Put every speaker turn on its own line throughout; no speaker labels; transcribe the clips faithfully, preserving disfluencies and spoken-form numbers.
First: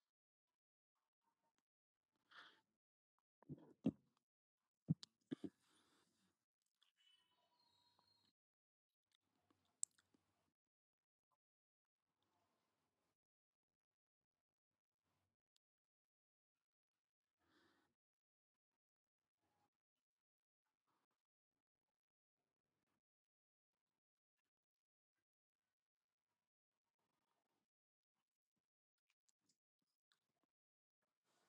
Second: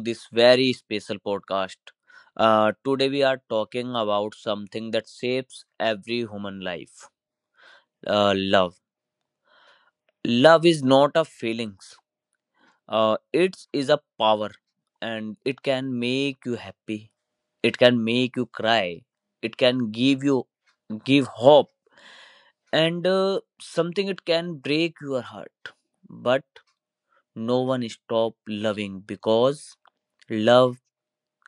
this very special podcast. Uh, today, we are talking about something that shapes every human life uh, love. Love is not a feelings. Uh, it is a power, and it can make you happy. It can make you cry. It can give you give hope, and uh, something it can break your heart. But no one stop loving because love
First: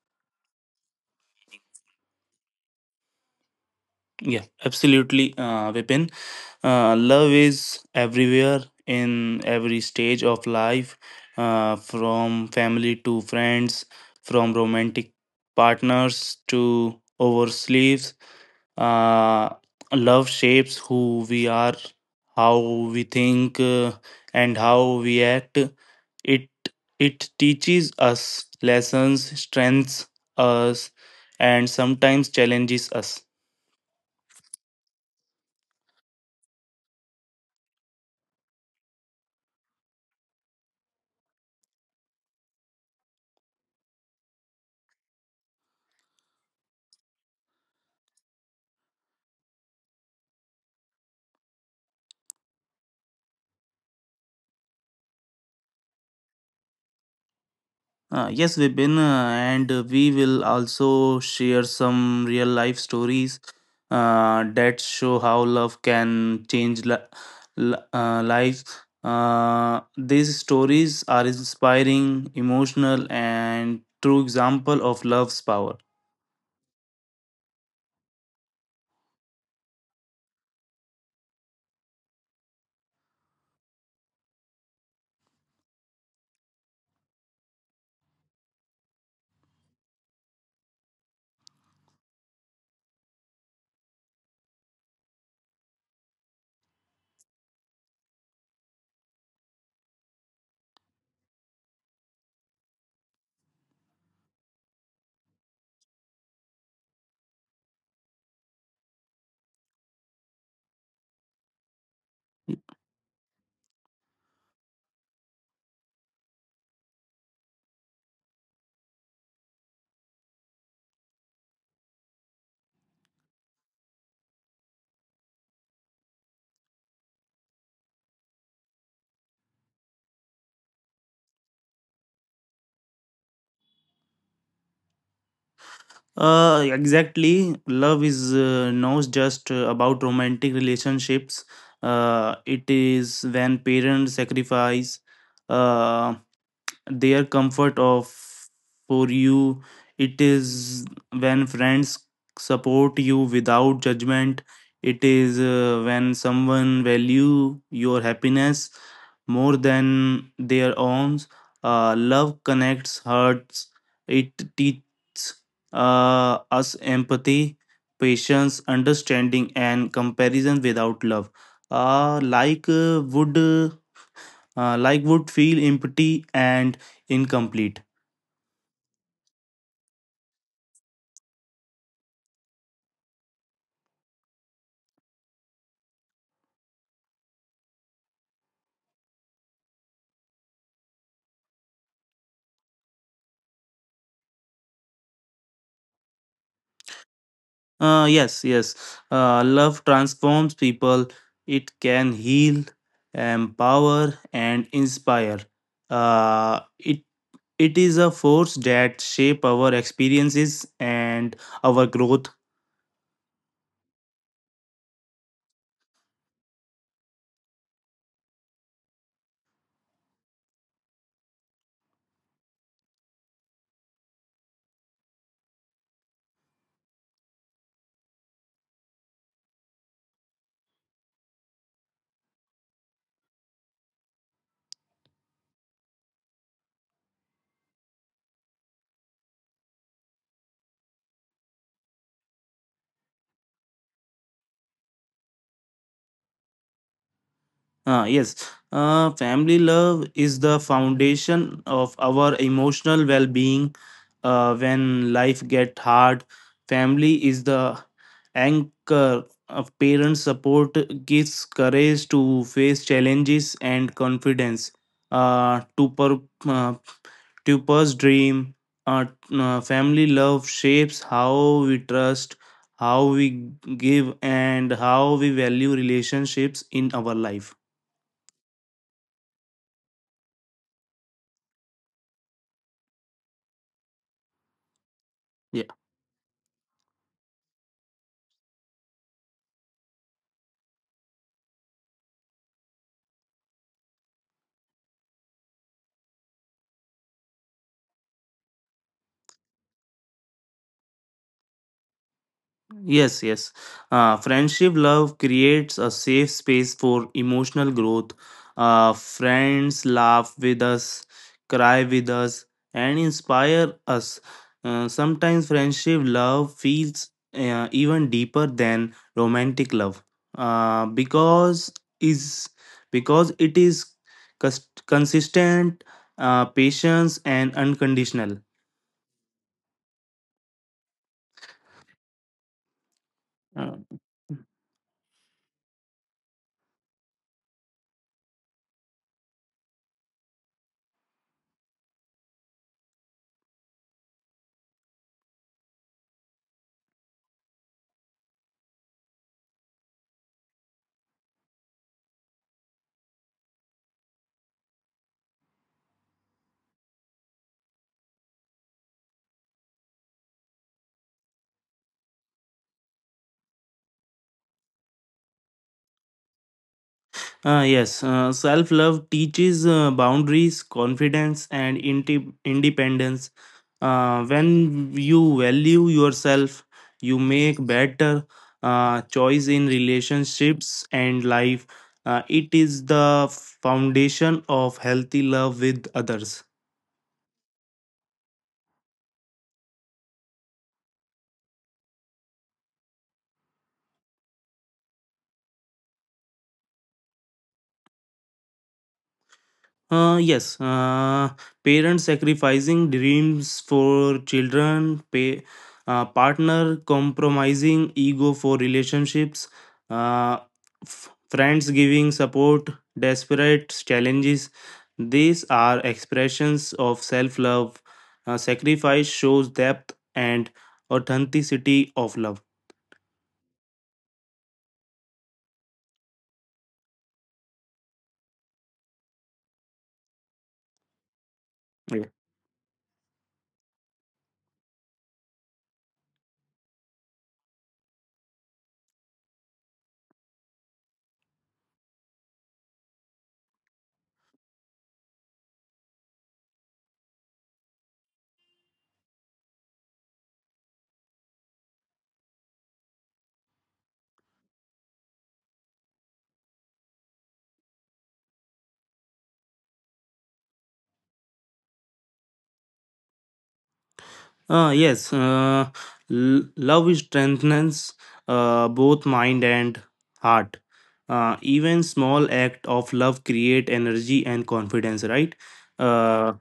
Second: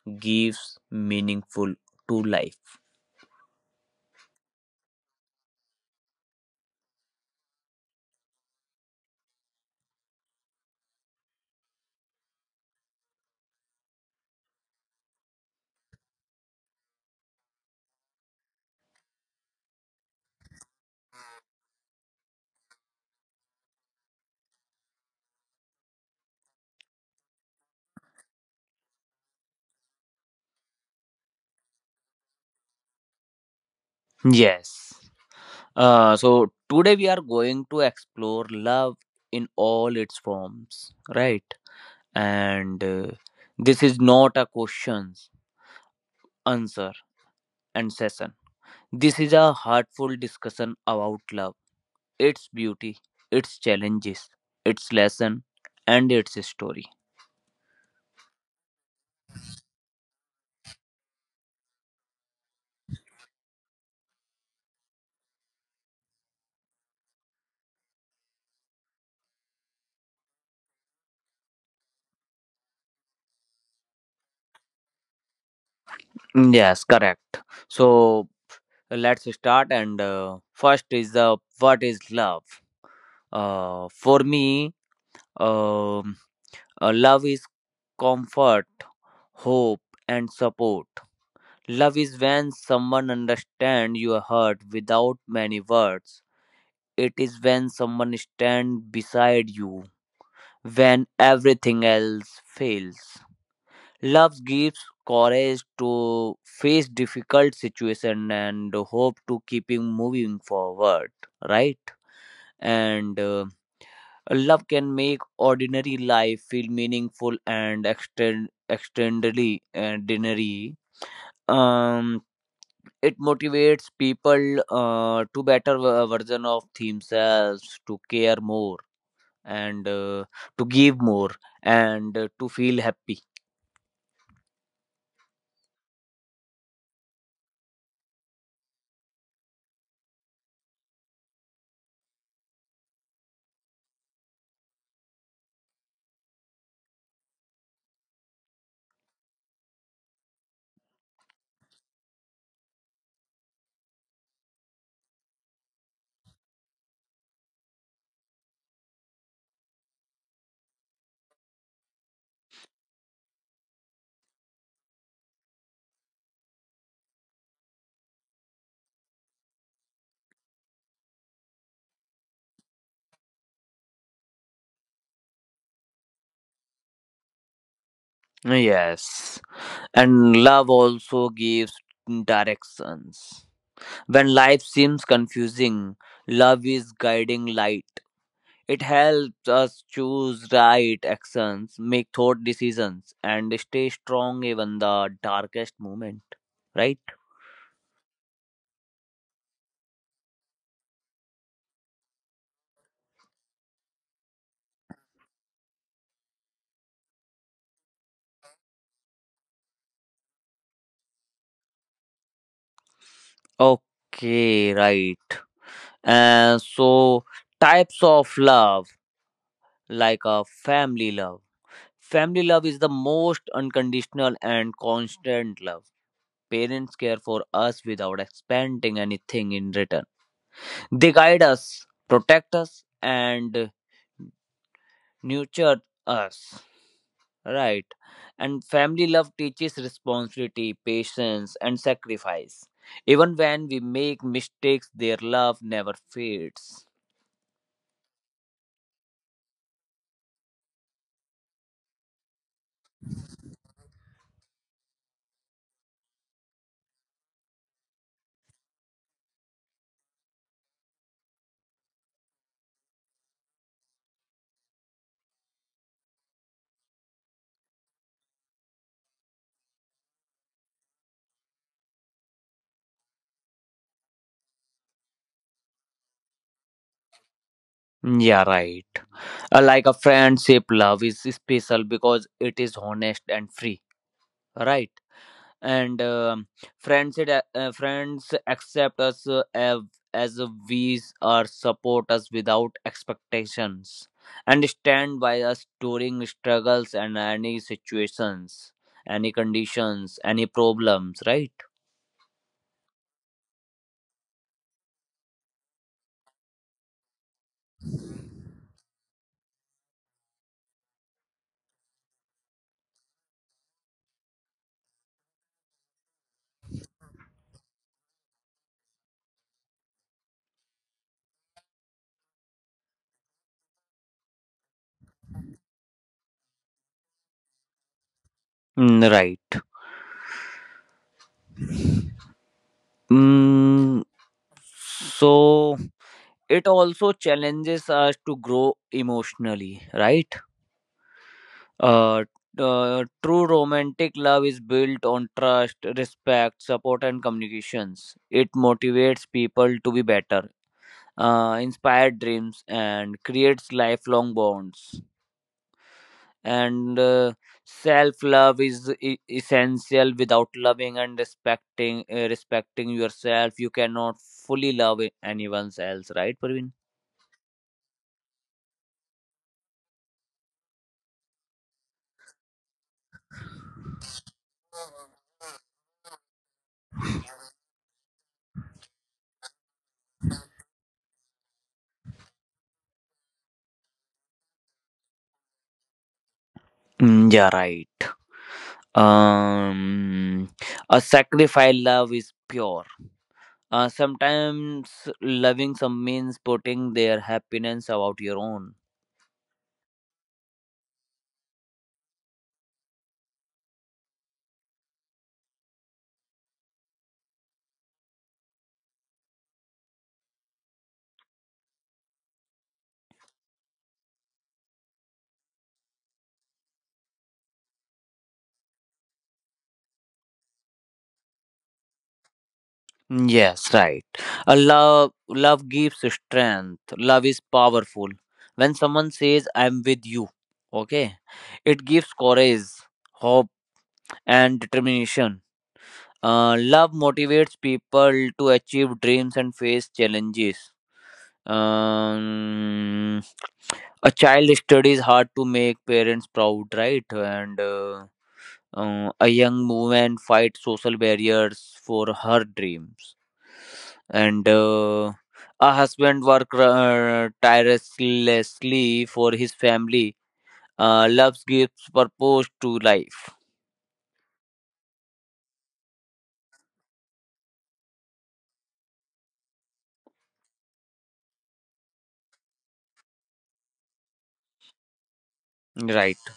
gives meaningful to life.
Yeah, absolutely, uh, Vipin. Uh, love is everywhere in every stage of life, uh, from family to friends, from romantic partners to oversleeves. Uh, Love shapes who we are, how we think, uh, and how we act. It it teaches us lessons, strengthens us, and sometimes challenges us.
Yes. Uh, so today we are going to explore love in all its forms, right? And uh, This is not a questions, answer, and session. This is a heartful discussion about love, its beauty, its challenges, its lesson, and its story.
Uh, yes, Vipin, uh, and we will also share some real life stories uh, that show how love can change li- li- uh, lives. Uh, these stories are inspiring, emotional, and true example of love's power.
Yes, correct. So let's start. And uh, First is the what is love? Uh, for me, um, uh, love is comfort, hope, and support. Love is when someone understands your hurt without many words. It is when someone stands beside you when everything else fails. Love gives courage to face difficult situation and hope to keeping moving forward. Right? And uh, Love can make ordinary life feel meaningful and extend extendedly ordinary. Um, it motivates people uh, to better ver- version of themselves, to care more, and uh, to give more, and uh, to feel happy.
Uh, exactly, love is uh, not just uh, about romantic relationships. Uh, it is when parents sacrifice. Uh, their comfort of for you, it is when friends support you without judgment, it is uh, when someone value your happiness more than their own. Uh, love connects hearts, it teaches uh, us empathy, patience, understanding and comparison. Without love, uh, like uh, would uh, life would feel empty and incomplete.
Yes, and love also gives directions. When life seems confusing, love is guiding light. It helps us choose right actions, make thought decisions, and stay strong even the darkest moment. Right?
Uh, yes, yes. Uh, love transforms people. It can heal, empower, and inspire. Uh, it it is a force that shape our experiences and our growth.
Okay, right. And so, Types of love, like a family love. Family love is the most unconditional and constant love. Parents care for us without expecting anything in return. They guide us, protect us, and nurture us. Right. And family love teaches responsibility, patience, and sacrifice. Even when we make mistakes, their love never fades.
Ah, yes. Uh, family love is the foundation of our emotional well being. Uh, when life gets hard, family is the anchor of parents' support, gives courage to face challenges and confidence. Uh, to, per, uh, to purse dream, uh, uh, family love shapes how we trust, how we give, and how we value relationships in our life.
Yeah, right. Uh, Like a friendship, love is special because it is honest and free. Right. and um friends it, uh, uh, friends accept us uh, av- as we are, support us without expectations and stand by us during struggles and any situations any conditions any problems, right.
Yes, yes. Uh, friendship love creates a safe space for emotional growth. Uh, friends laugh with us, cry with us, and inspire us. Uh, sometimes friendship love feels uh, even deeper than romantic love uh, because is because it is cus- consistent, uh, patience, and unconditional.
Mm, right.
Uh,
Mm, so it also challenges us to grow emotionally, right. Uh, uh, True romantic love is built on trust, respect, support, and communications. It motivates people to be better, uh, inspire dreams, and creates lifelong bonds. And uh, Self love is e- essential. Without loving and respecting uh, respecting yourself, you cannot fully love anyone else. Right, Praveen?
Uh, yes, uh, Self love teaches uh, boundaries, confidence, and inte- independence. Uh, when you value yourself, you make better uh, choice in relationships and life. Uh, it is the foundation of healthy love with others.
Mm, yeah, right. Um, a sacrifice love is pure. Uh, sometimes loving some means putting their happiness about your own.
Uh, yes, uh, parents sacrificing dreams for children, pay, uh, partner compromising ego for relationships, uh, f- friends giving support, desperate challenges. These are expressions of self love. Sacrifice shows depth and authenticity of love.
Yes, right. A love love gives strength. Love is powerful. When someone says I'm with you, okay? It gives courage, hope and determination. Uh, love motivates people to achieve dreams and face challenges. Um, a child studies hard to make parents proud, right? And uh, Uh, a young woman fights social barriers for her dreams, and uh, a husband works uh, tirelessly for his family. Uh, love gives purpose to life.
Uh, yes, uh, l- love strengthens uh, both mind and heart. Uh, even small act of love create energy and confidence, right?
Right.
Uh,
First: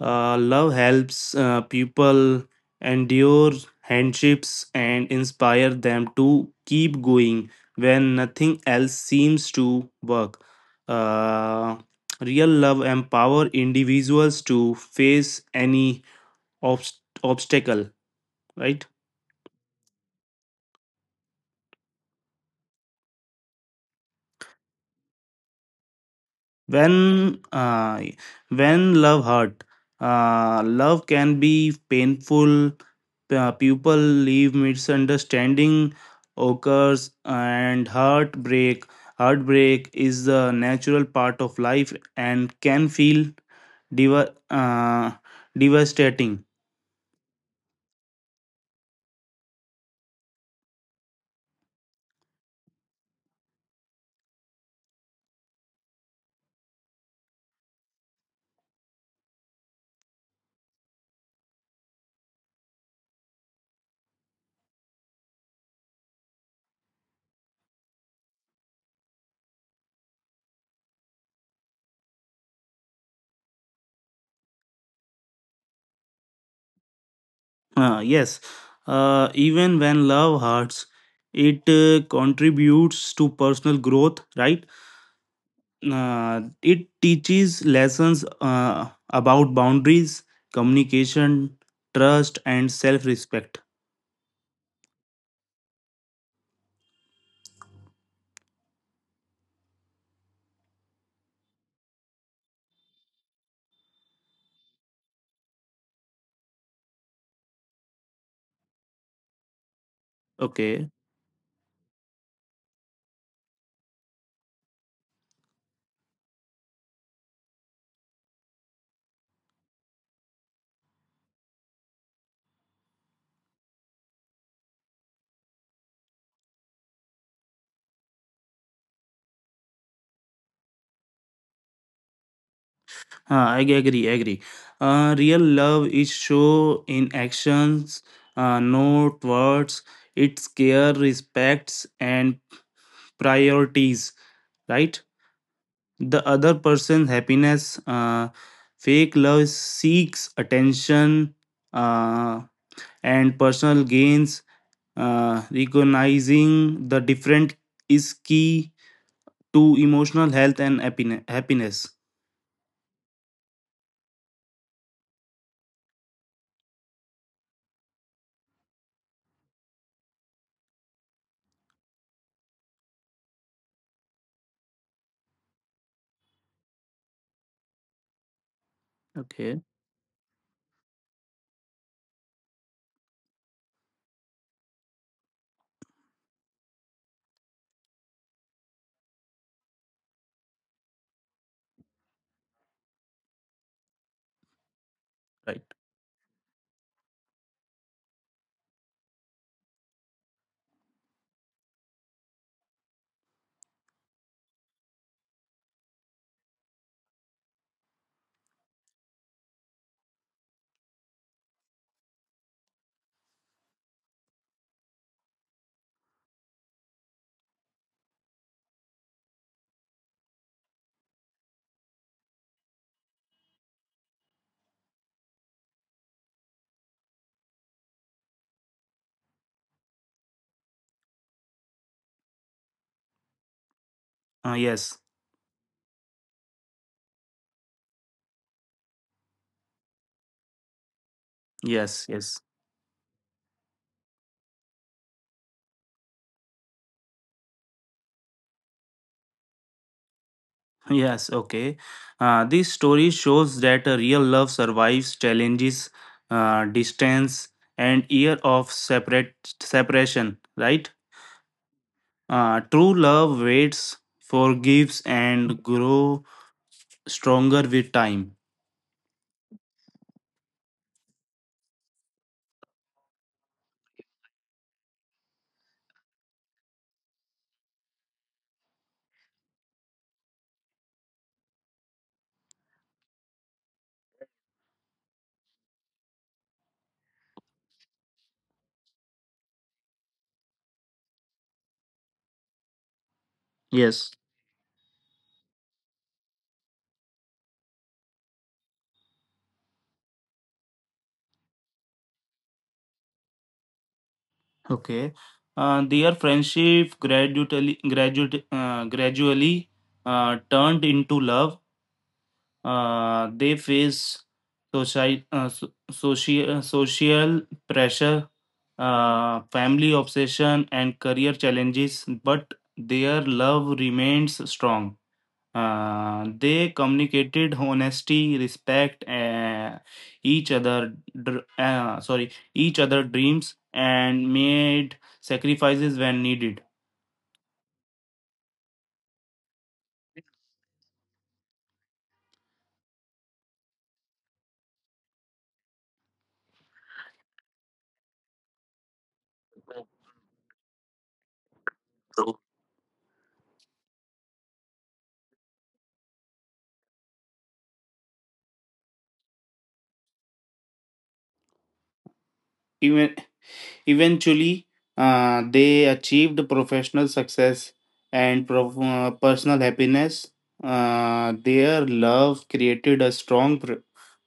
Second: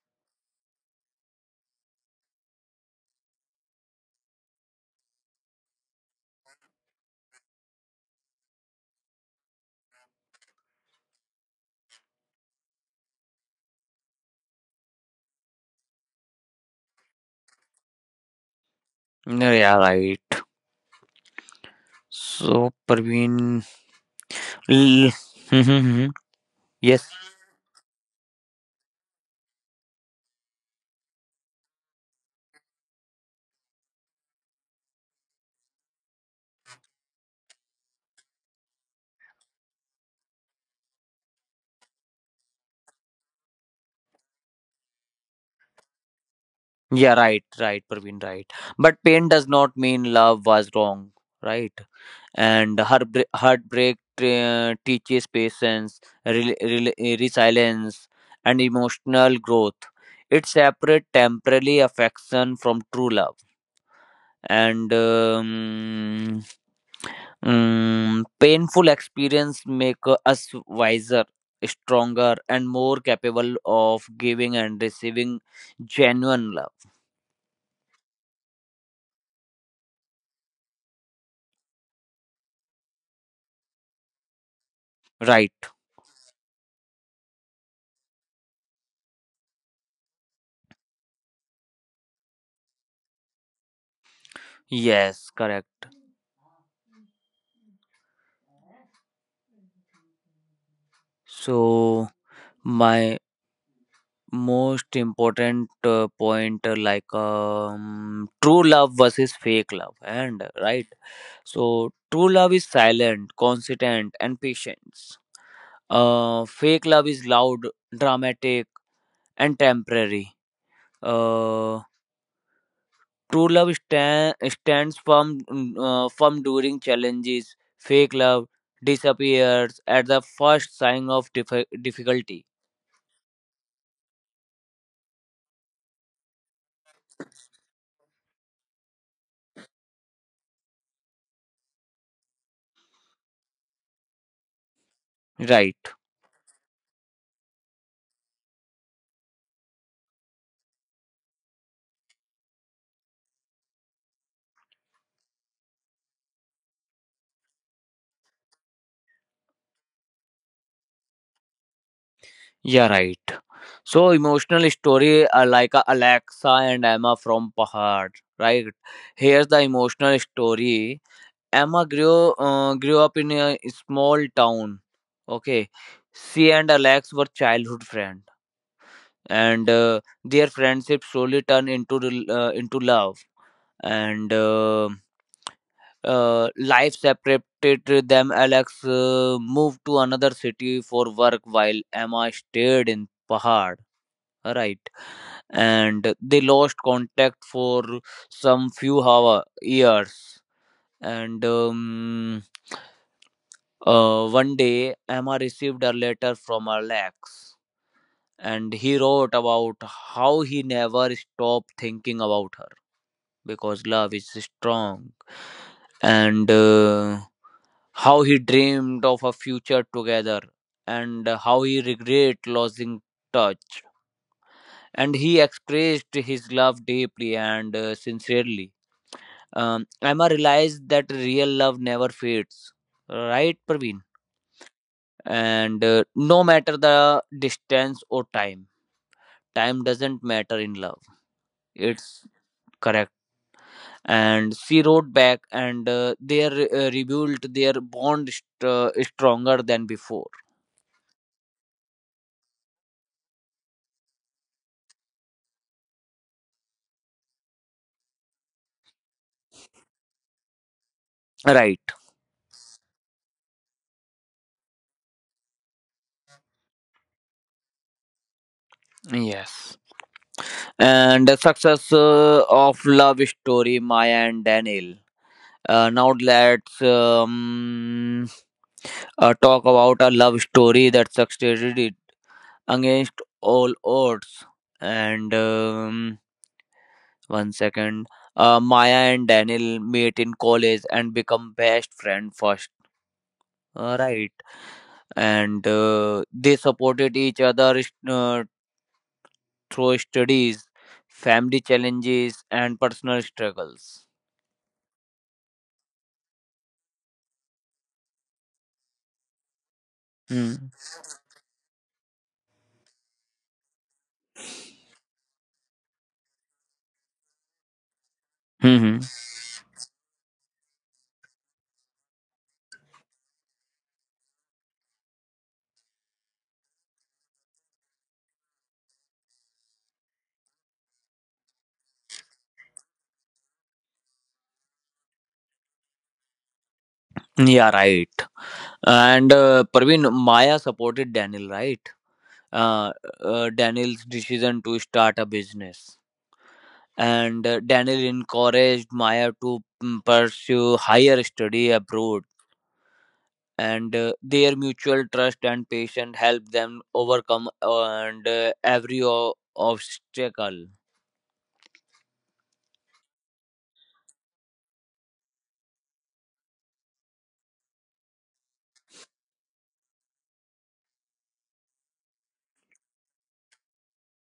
uh, Love helps uh, people endure hardships and inspire them to keep going when nothing else seems to work. Uh, Real love empower individuals to face any obst- obstacle, right?
Yeah. Right. So Parveen. L- yes.
When uh, when love hurt, uh, love can be painful. Uh, people leave, misunderstanding occurs, and heartbreak heartbreak is the natural part of life and can feel deva- uh, devastating.
Yeah. Right. Right. Parveen. Right. But pain does not mean love was wrong. Right. And heartbreak, heartbreak tra- teaches patience, re- re- resilience, and emotional growth. It separates temporary affection from true love, and um, um, painful experience make us wiser, stronger, and more capable of giving and receiving genuine love.
Uh, yes uh, even when love hurts it uh, contributes to personal growth, right?
Right?
Uh, it teaches lessons uh, about boundaries, communication, trust, and self respect.
Yes, correct. So my most important uh, point uh, like um, true love versus fake love, and uh, right.
Okay.
So true love is silent, consistent, and patience. Uh, fake love is loud, dramatic, and temporary. Uh, true love stand, stands firm mm, uh, firm during challenges. Fake love disappears at the first sign of diffi- difficulty.
uh, I agree, agree. Uh, real love is show in actions, uh, not words. It's care, respects, and priorities. Right,
Right.
the other person's happiness. Uh, fake love seeks attention uh, and personal gains. Uh, recognizing the different is key to emotional health and happiness. Happiness.
Yeah, right. So emotional story are like a Alexa and Emma from Pahar, right? Here's the emotional story. Emma grew uh, grew up in a small town. Okay, she and Alex were childhood friends,
Okay,
and uh, their friendship slowly turned into rel- uh, into love. And uh, uh, life separated them. Alex uh, moved to another city for work, while Emma stayed in Pahar, right.
right.
And they lost contact for some few hour years, and um, uh, one day Emma received a letter from Alex, and he wrote about how he never stopped thinking about her because love is strong, and uh, how he dreamed of a future together, and how he regret losing touch, and he expressed his love deeply and uh, sincerely. Um, Emma realized that real love never fades, right, Praveen?
Uh, yes,
And uh, no matter the distance or time, time doesn't matter in love.
yes,
It's
yes,
correct. And she wrote back, and uh, they uh, rebuilt their bond st- uh, stronger than before.
yes. Okay. Uh, this story shows that a real love survives challenges, uh, distance, and year of separate separation. Right.
Right.
Uh, true love waits, forgives, and grow stronger with time.
Yes. And the success uh, of love story Maya and Daniel. Uh, now let's um, uh, talk about a love story that succeeded it against all odds. And um, One second, uh, Maya and Daniel meet in college and become best friend first. All
Yes.
right, and uh, they supported each other uh, through studies, family challenges, and personal struggles.
Okay. Uh, their friendship gradually, gradually, uh, gradually uh,
Hmm.
turned into love. Uh, they face soci- uh, so- social, social pressure,
Hmm, hmm.
uh, family obsession, and career challenges, but their love remains strong. Uh, they communicated honesty, respect uh, each other. Dr- Uh, sorry, each other dreams and made sacrifices when needed.
Yeah, right. And uh, Praveen, Maya supported Daniel, right? Uh, uh, Daniel's decision to start a business. And uh, Daniel encouraged Maya to mm, pursue higher study abroad.
True.
And uh, their mutual trust and patience helped them overcome, uh, and uh, every o- obstacle.
Even Eventually, uh, they achieved professional success and prof- uh, personal happiness. Uh, their love created a strong pr-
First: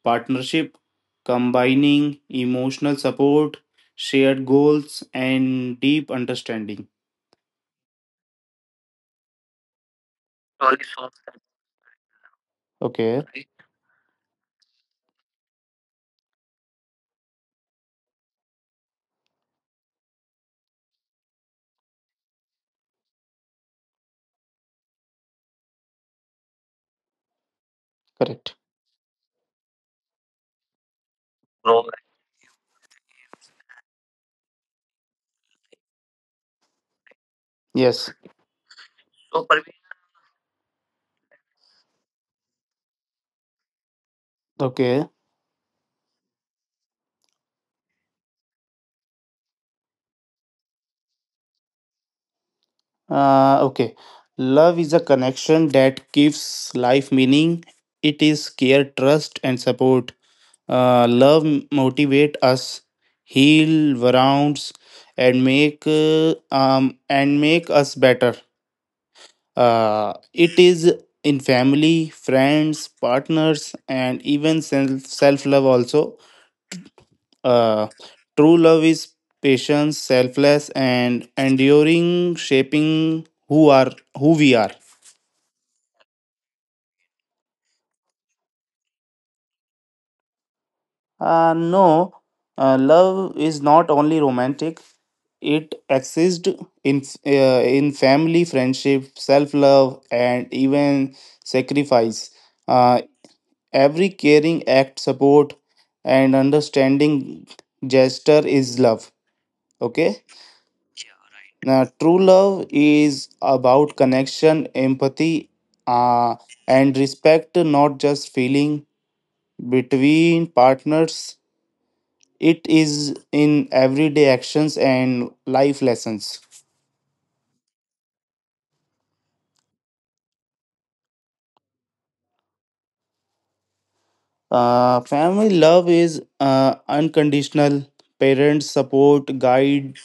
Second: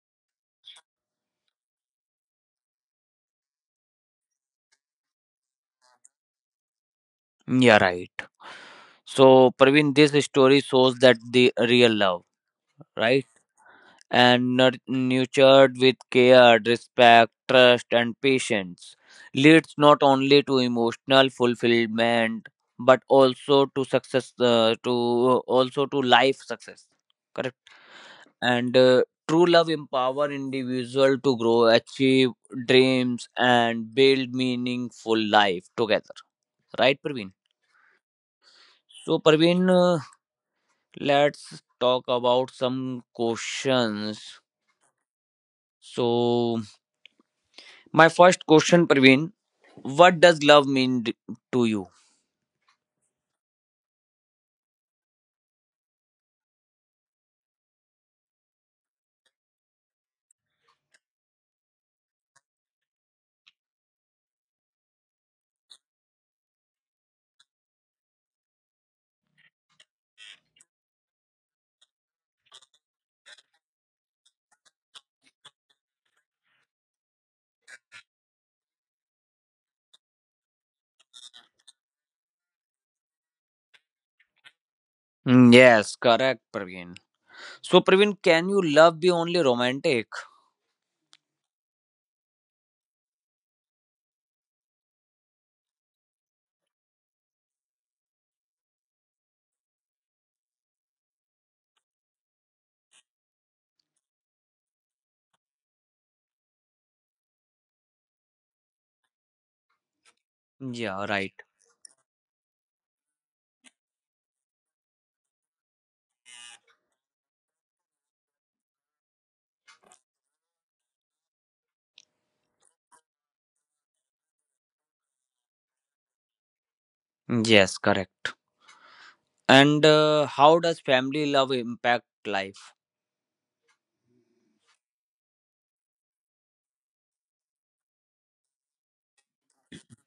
partnership, combining emotional support, shared goals, and deep understanding.
Yeah, right. So Praveen, this story shows that the real love,
Okay,
right? and nur- nurtured with care, respect, trust, and patience, leads not only to emotional fulfillment but also to success, uh, to also to life success. Correct.
correct.
And uh, true love empower individual to grow, achieve dreams, and build meaningful life together. Right, Praveen?
Yes.
So, Praveen, uh, let's talk about some questions.
Okay.
So, my first question, Praveen, what does love mean d- to you?
Uh, okay. Love is a connection that gives life meaning. It is care, trust, and support. Uh, love motivate us, heal wounds, and make uh, um and make us better. Uh, it is in family, friends, partners, and even self self love also. Uh, True love is patient, selfless, and enduring, shaping who are who we are.
Mm, yes, correct, Praveen. So, Praveen, can you love be only romantic?
Uh, no, uh, love is not only romantic. It exists in uh, in family, friendship, self love, and even sacrifice. Uh, every caring act, support, and understanding gesture is love. Okay.
Yeah, right.
Now, true love is about connection, empathy, uh, and respect, not just feeling between partners. It is in everyday actions and life lessons.
Yes, correct. And uh, how does family love impact life?
Uh, family love is uh, unconditional. Parents support, guide,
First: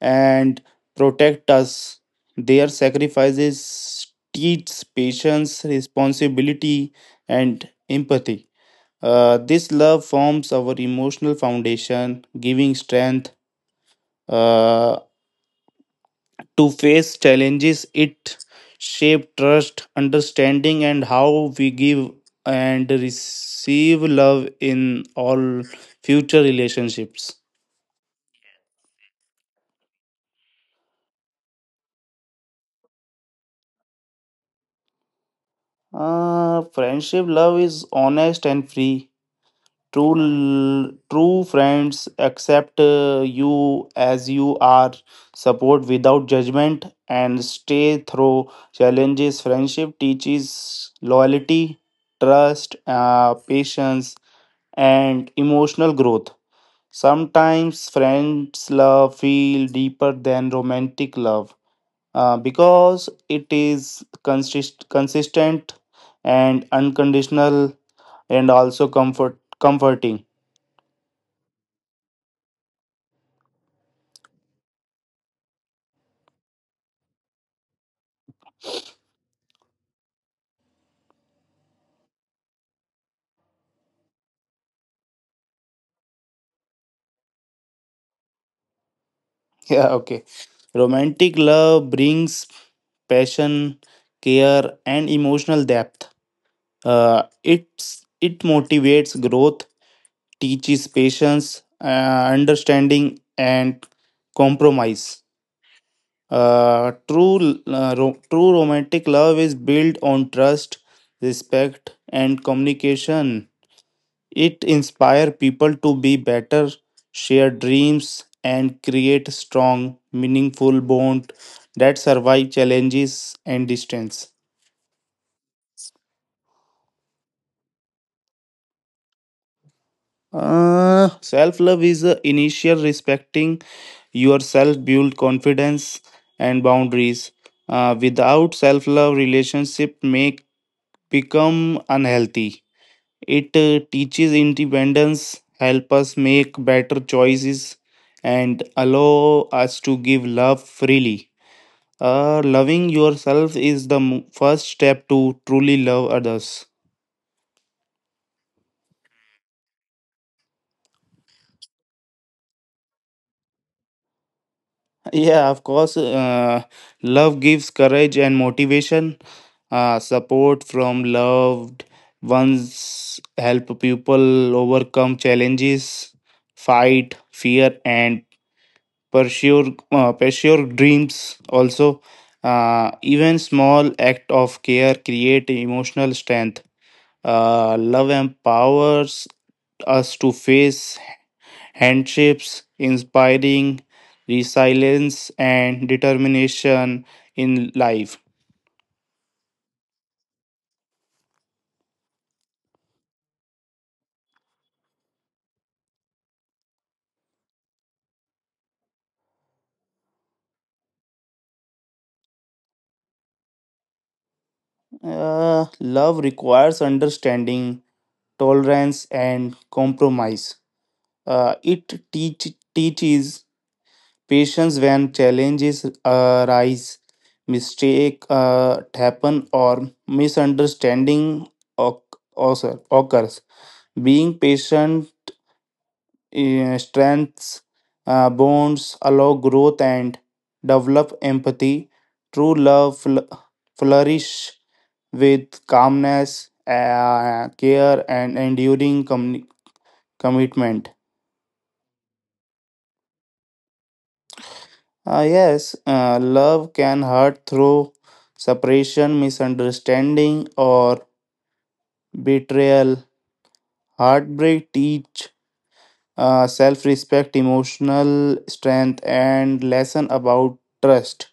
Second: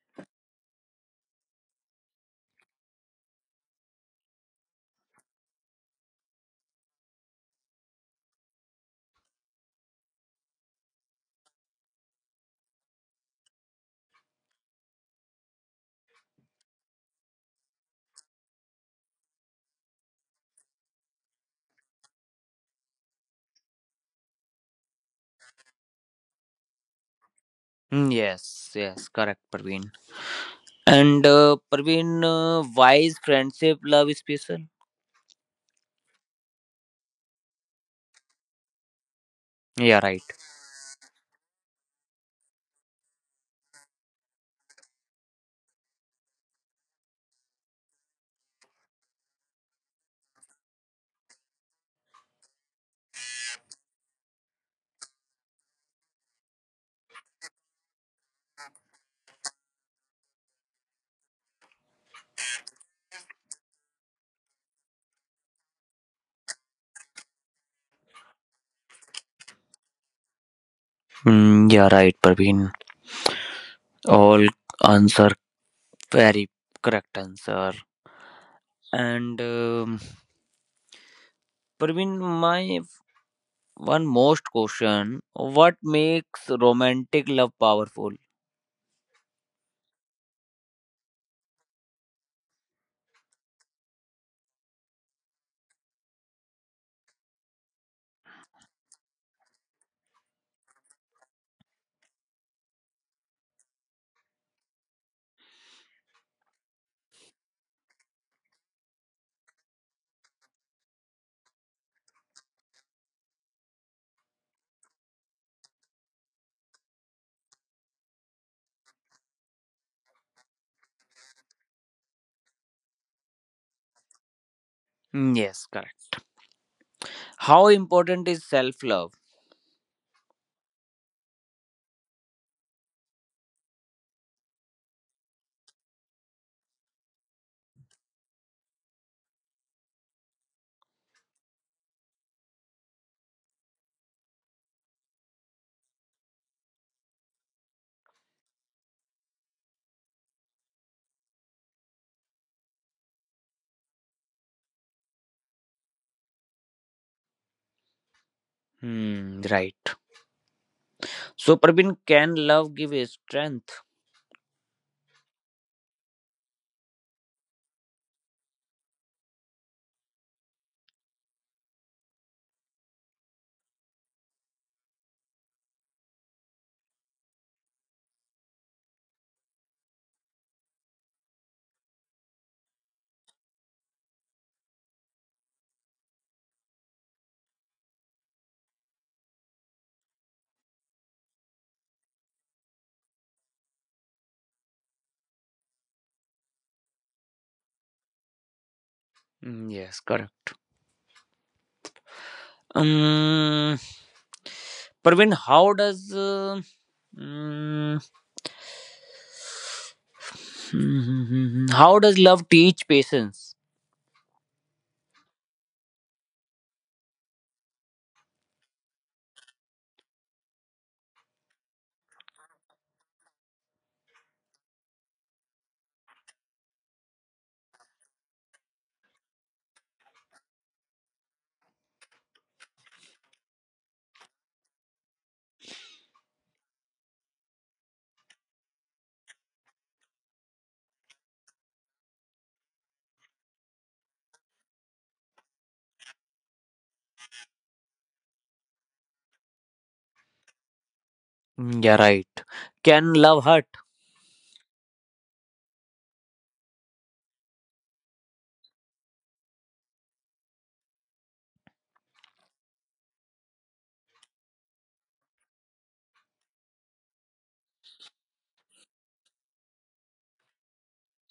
and protect us. Their sacrifices teach patience, responsibility, and empathy. Uh, this love forms our emotional foundation, giving strength uh, to face challenges. It shapes trust, understanding, and how we give and receive love in all future relationships.
Mm, yes, yes, correct, Praveen. And uh, Praveen, uh, why is friendship love special?
Uh, friendship love is honest and free.
Yeah,
True,
right.
l- true friends accept uh, you as you are, support without judgment, and stay through challenges. Friendship teaches loyalty, trust, uh, patience, and emotional growth. Sometimes friends' love feel deeper than romantic love uh, because it is consist- consistent and unconditional, and also comfort comforting.
Mm, yeah, right, Praveen. All answer very correct answer. And um Praveen, my one most question, what makes romantic love powerful?
Yeah, okay. Romantic love brings passion, care, and emotional depth. Uh, it's it motivates growth, teaches patience, uh, understanding, and compromise. Uh, true, uh, ro- True romantic love is built on trust, respect, and communication. It inspires people to be better, share dreams, and create strong, meaningful bond that survive challenges and distance.
Hmm, yes, correct. How important is self love?
Uh, self-love is a initial respecting yourself, build confidence and boundaries. Uh, without self-love, relationship may become unhealthy. It uh, teaches independence, help us make better choices, and allow us to give love freely. Uh, loving yourself is the m- first step to truly love others.
Hmm, right. So, Praveen, can love give a strength?
Yeah, of course. Uh, love gives courage and motivation. Uh, support from loved ones help people overcome challenges, fight fear, and pursue uh, pursue dreams also. Uh, even small act of care create emotional strength. Uh, love empowers us to face hardships, inspiring resilience and determination in life.
Hmm, yes, correct. Um, Praveen, how does. Uh, mm, how does love teach patience?
Uh, Love requires understanding, tolerance and compromise. Uh, it teach, teaches patience when challenges arise, mistake uh, happen, or misunderstanding oc- also occurs. Being patient uh, strengthens uh, bonds, allow growth, and develop empathy. True love fl- flourish with calmness, uh, care, and enduring commi- commitment.
Hmm, yeah, right. Can love hurt?
Uh, yes, uh, love can hurt through separation, misunderstanding, or betrayal. Heartbreak teach uh, self-respect, emotional strength, and lesson about trust.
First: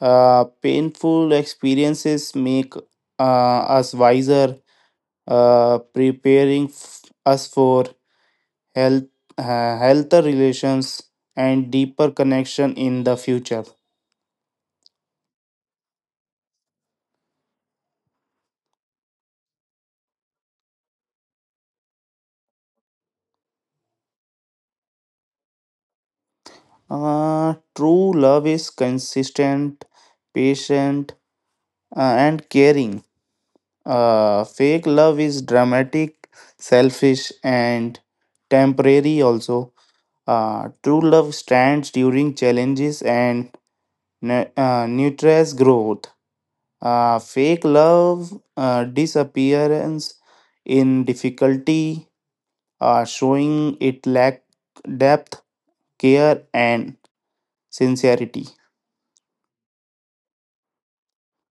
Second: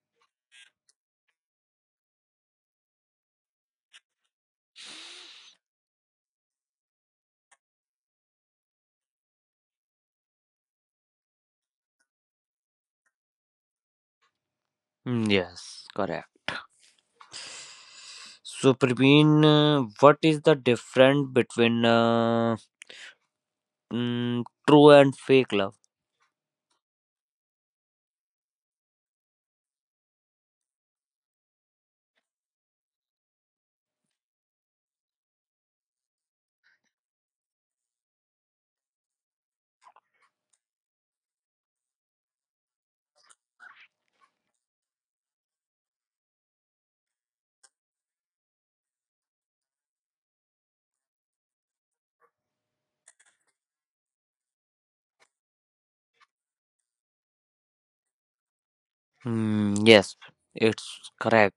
Uh, painful experiences make uh, us wiser, uh, preparing f- us for health, uh, healthier relations and deeper connection in the future.
Hmm, yes, correct. So, Praveen, uh, what is the difference between uh, mm, true and fake love?
Uh, true love is consistent, patient, uh, and caring. Uh, fake love is dramatic, selfish, and temporary also. Uh, true love stands during challenges and nu- uh, nurtures growth. Uh, fake love uh, disappearance in difficulty, uh, showing it lack depth, care, and sincerity.
Hmm, yes, it's correct.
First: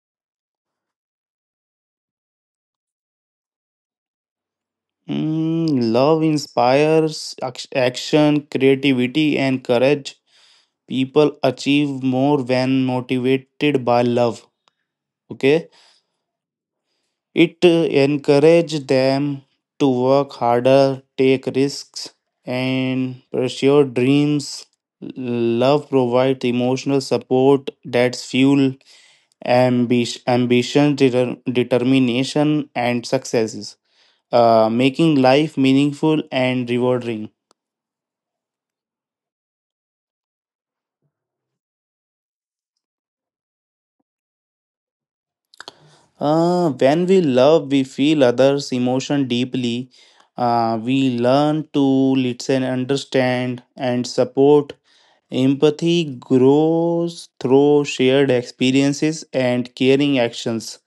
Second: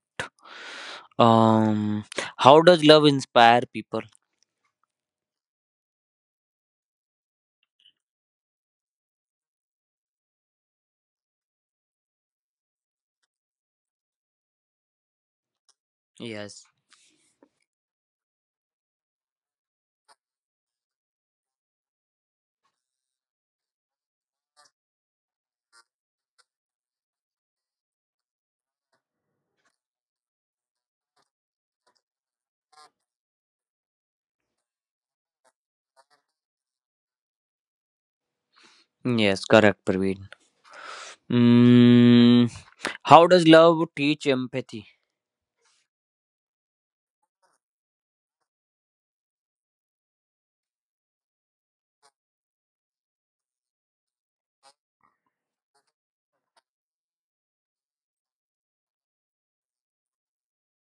Um, how does love inspire people?
Mm, love inspires ac- action, creativity, and courage. People achieve more when motivated by love. Okay,
Yes,
it uh, encourages them to work harder, take risks, and pursue dreams. Love provides emotional support that's fuel ambi- ambition, deter- determination, and successes, uh, making life meaningful and rewarding.
yes, correct, Praveen. Mm, how does love teach empathy?
Uh, when we love, we feel others' emotion deeply. Uh, we learn to listen, understand, and support. Empathy grows through shared experiences and caring actions.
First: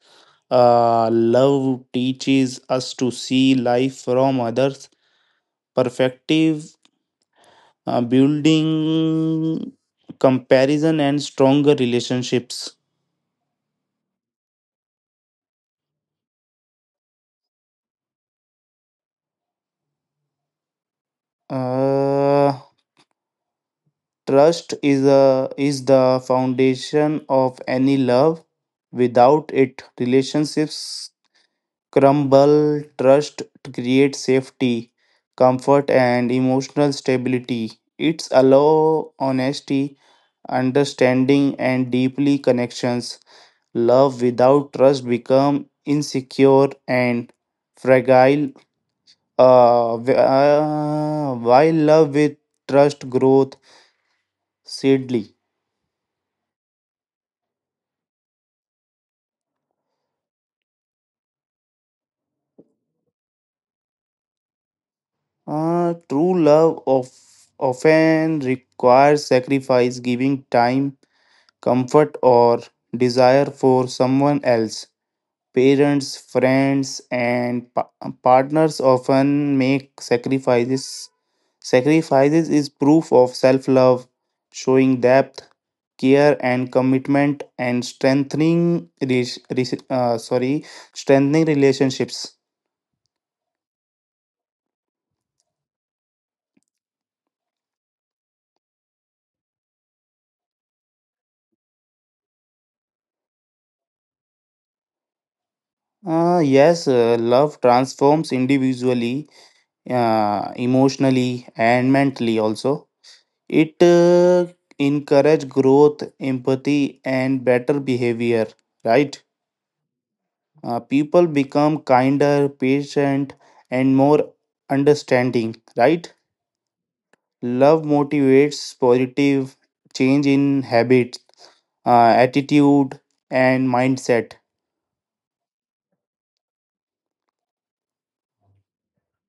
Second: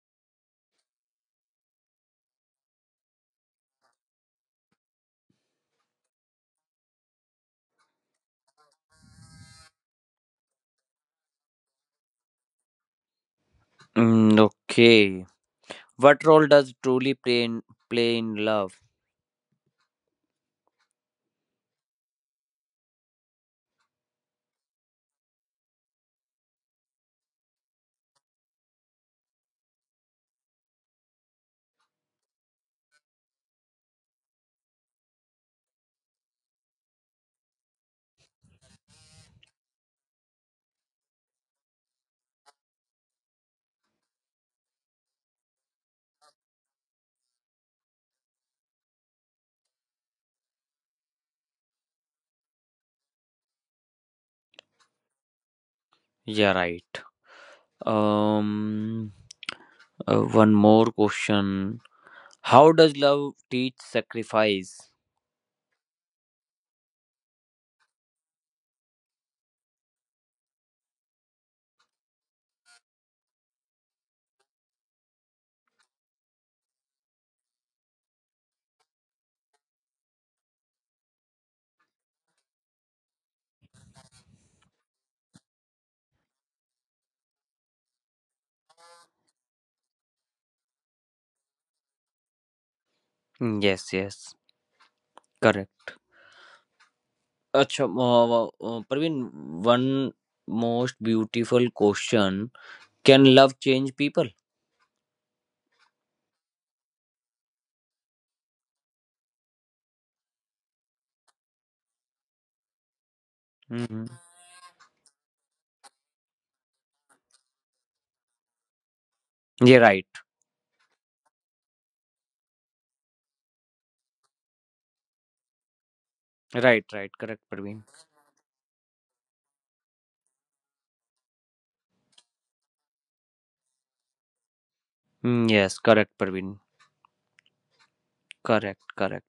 Uh, love teaches us to see life from others' perspective, uh, building comparison and stronger relationships.
Mm, okay. What role does truly play in, play in love?
Uh, Trust is a is the foundation of any love. Without it, relationships crumble. Trust creates safety, comfort, and emotional stability. It's allow honesty, understanding, and deeply connections. Love without trust become insecure and fragile. Uh, wh- uh, while love with trust growth seedly.
Yeah, right. Um, uh, One more question. How does love teach sacrifice?
Uh, true love of, often requires sacrifice, giving time, comfort, or desire for someone else. Parents, friends, and pa- partners often make sacrifices. Sacrifices is proof of self love, showing depth, care, and commitment, and strengthening, re- re- uh, sorry, strengthening relationships.
Mm, yes, yes, correct. अच्छा uh, uh, Praveen, one most beautiful question. Can love change people?
Uh, yes, uh, love transforms individually uh, emotionally and mentally also. It
Hmm.
uh, encourage growth, empathy, and better behavior. Right?
Yeah, right,
Uh, people become kinder, patient, and more understanding. Right?
right, right, correct,
Love
Praveen.
motivates positive change in habits, uh, attitude, and mindset.
Mm, yes, correct, Praveen. Correct, correct.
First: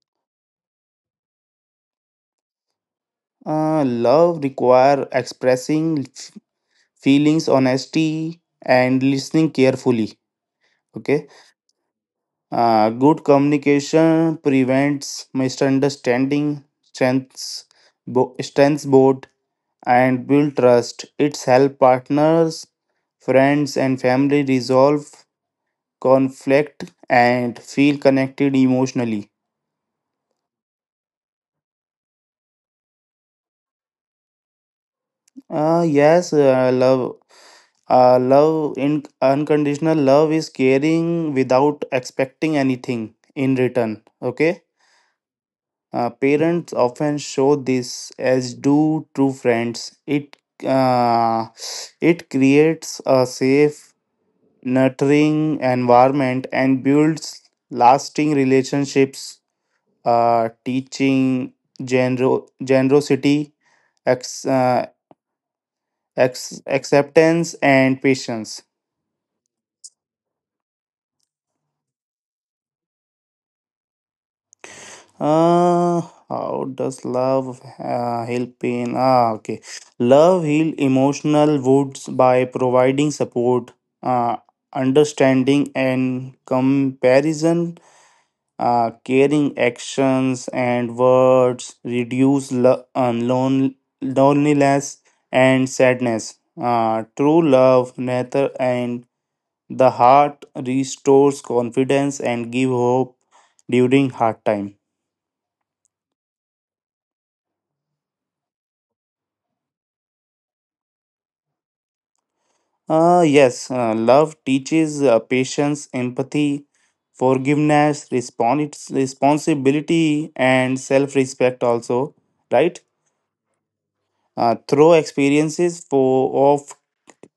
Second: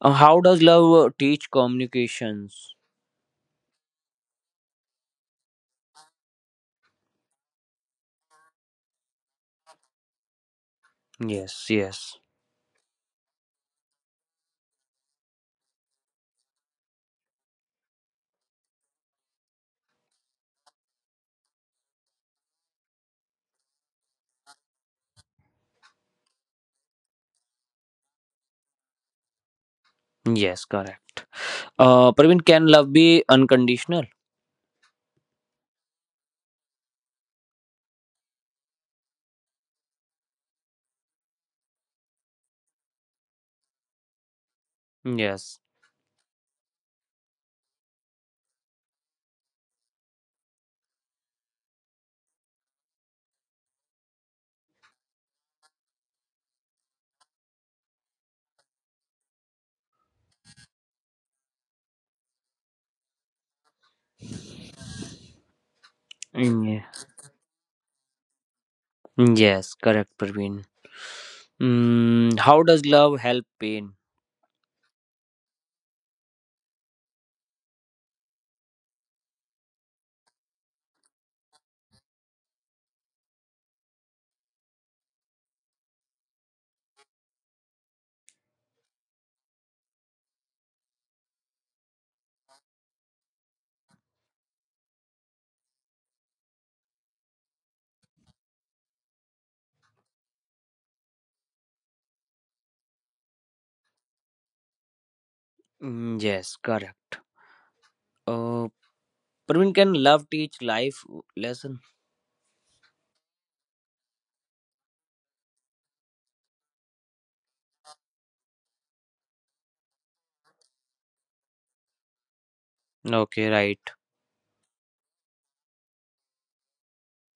Uh, how does love uh, teach communications?
Uh, love require expressing feelings, honesty, and listening carefully. Okay.
Yes, yes,
Uh, good communication prevents misunderstanding, strengths, bo- strengths both, and build trust. It's help partners, friends, and family resolve conflict and feel connected emotionally.
yes, correct. Uh, Praveen, can love be unconditional?
Uh, yes, uh, love. Uh, love in unconditional love is caring without expecting anything in return. Okay.
Yes.
Uh, parents often show this, as do true friends. It uh, it creates a safe, nurturing environment and builds lasting relationships. Uh, teaching gener- generosity, ex- uh, ex-
Mm, yeah.
acceptance, and patience.
Yes, correct, Praveen. Mm, how does love help pain?
Uh, how does love uh, heal pain? Ah, okay. Love heal emotional wounds by providing support, uh, understanding, and comparison. Uh, caring actions and words reduce lo- uh, lon- loneliness and sadness. Uh, true love, nature, and the heart restores confidence and give hope during hard time.
Mm, yes, correct. Uh, Praveen, can love teach life lesson?
Uh, yes, uh, love teaches uh, patience, empathy, forgiveness, respons- responsibility, and self respect, also, right?
Okay, right.
Uh, through experiences for, of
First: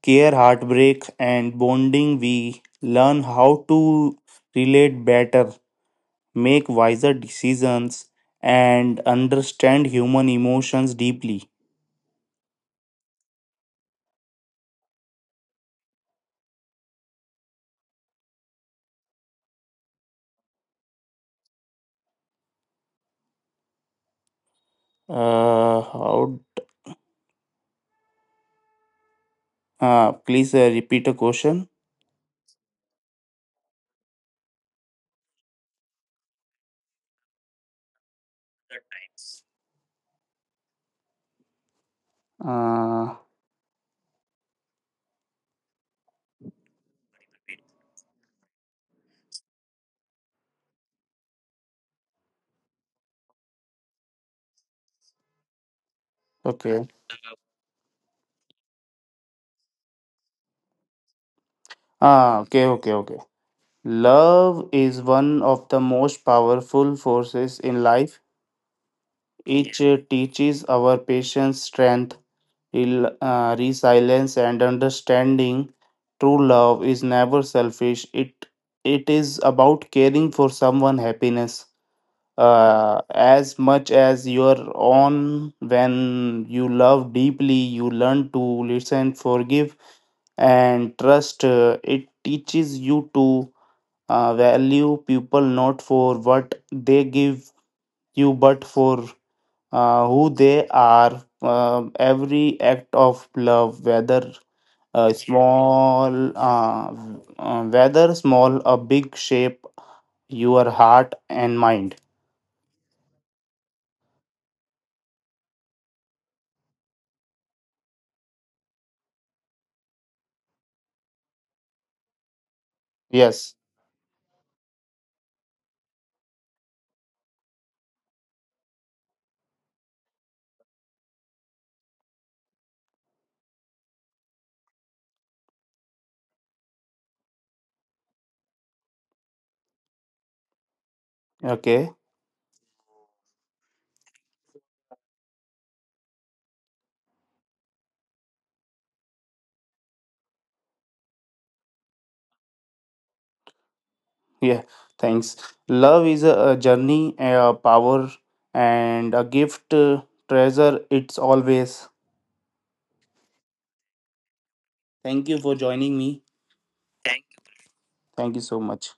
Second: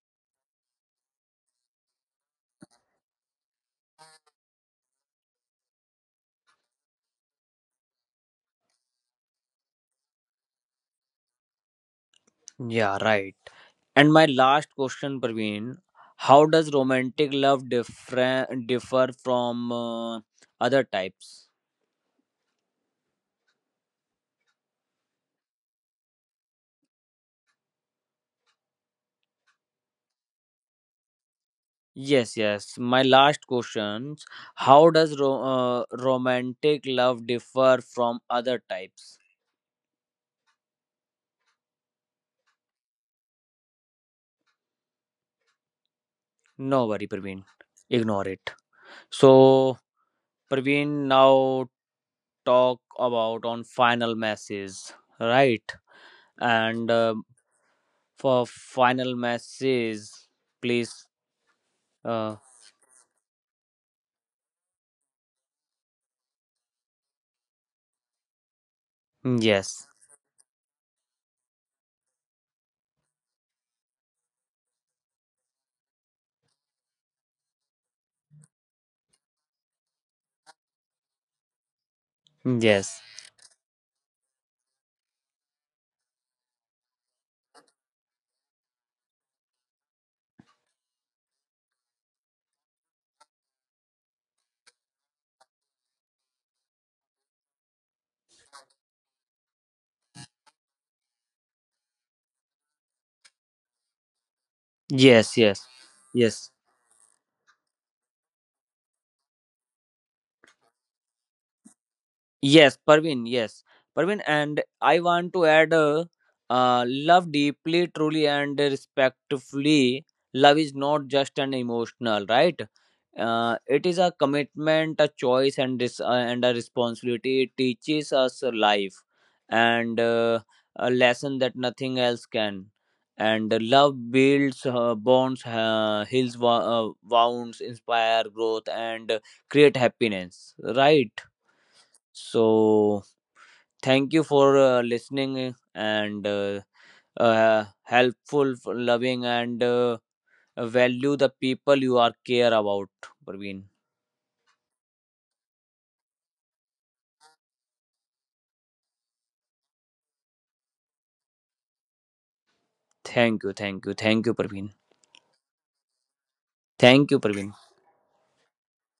care, heartbreak, and bonding, we learn how to relate better, make wiser decisions, and understand human emotions deeply.
Yeah, right. And my last question, Praveen, how does romantic love differ differ from uh, other types?
Uh, how, uh, Please uh, repeat the question.
Yes, yes. My last questions, how does ro- uh, romantic love differ from other types?
Uh,
No worry, Praveen. Ignore it. So Praveen now talk about on final matches, right?
okay.
And uh, for final matches, please. Uh,
Ah, okay, okay, okay. Love is one of the most powerful forces in life. It
yes,
uh, teaches our patience, strength, rel- uh, resilience, and understanding. True love is never selfish. It it is about caring for someone happiness
yes,
uh,
mm,
as much as your own. When you love deeply, you learn to listen, forgive, and trust. Uh, it teaches you to uh, value people not for what they give you, but for uh, who they are. Um, every act of love, whether uh,
yes, yes,
small,
yes.
uh, uh, whether small or big, shape your heart and mind.
Yes, Parvin. Yes, Parvin. And I want to add, uh, uh, love deeply, truly, and respectfully. Love is not just an emotional, right?
Yes.
Uh, it is a commitment, a choice, and dis- uh, and a responsibility. It teaches us a life and uh, a lesson that nothing else can. And love builds uh, bonds, uh, heals wo- uh, wounds, inspire growth, and uh, create happiness. Right.
Okay.
So thank you for uh, listening and uh, uh, helpful, loving, and uh, value the people you are care about, Praveen.
Yeah, thanks. Love is a, a journey, a power, and a gift. uh, Treasure it's always.
Thank you, thank you, thank you, Praveen.
Thank you for joining me.
Thank you, Praveen.
Thank you so much.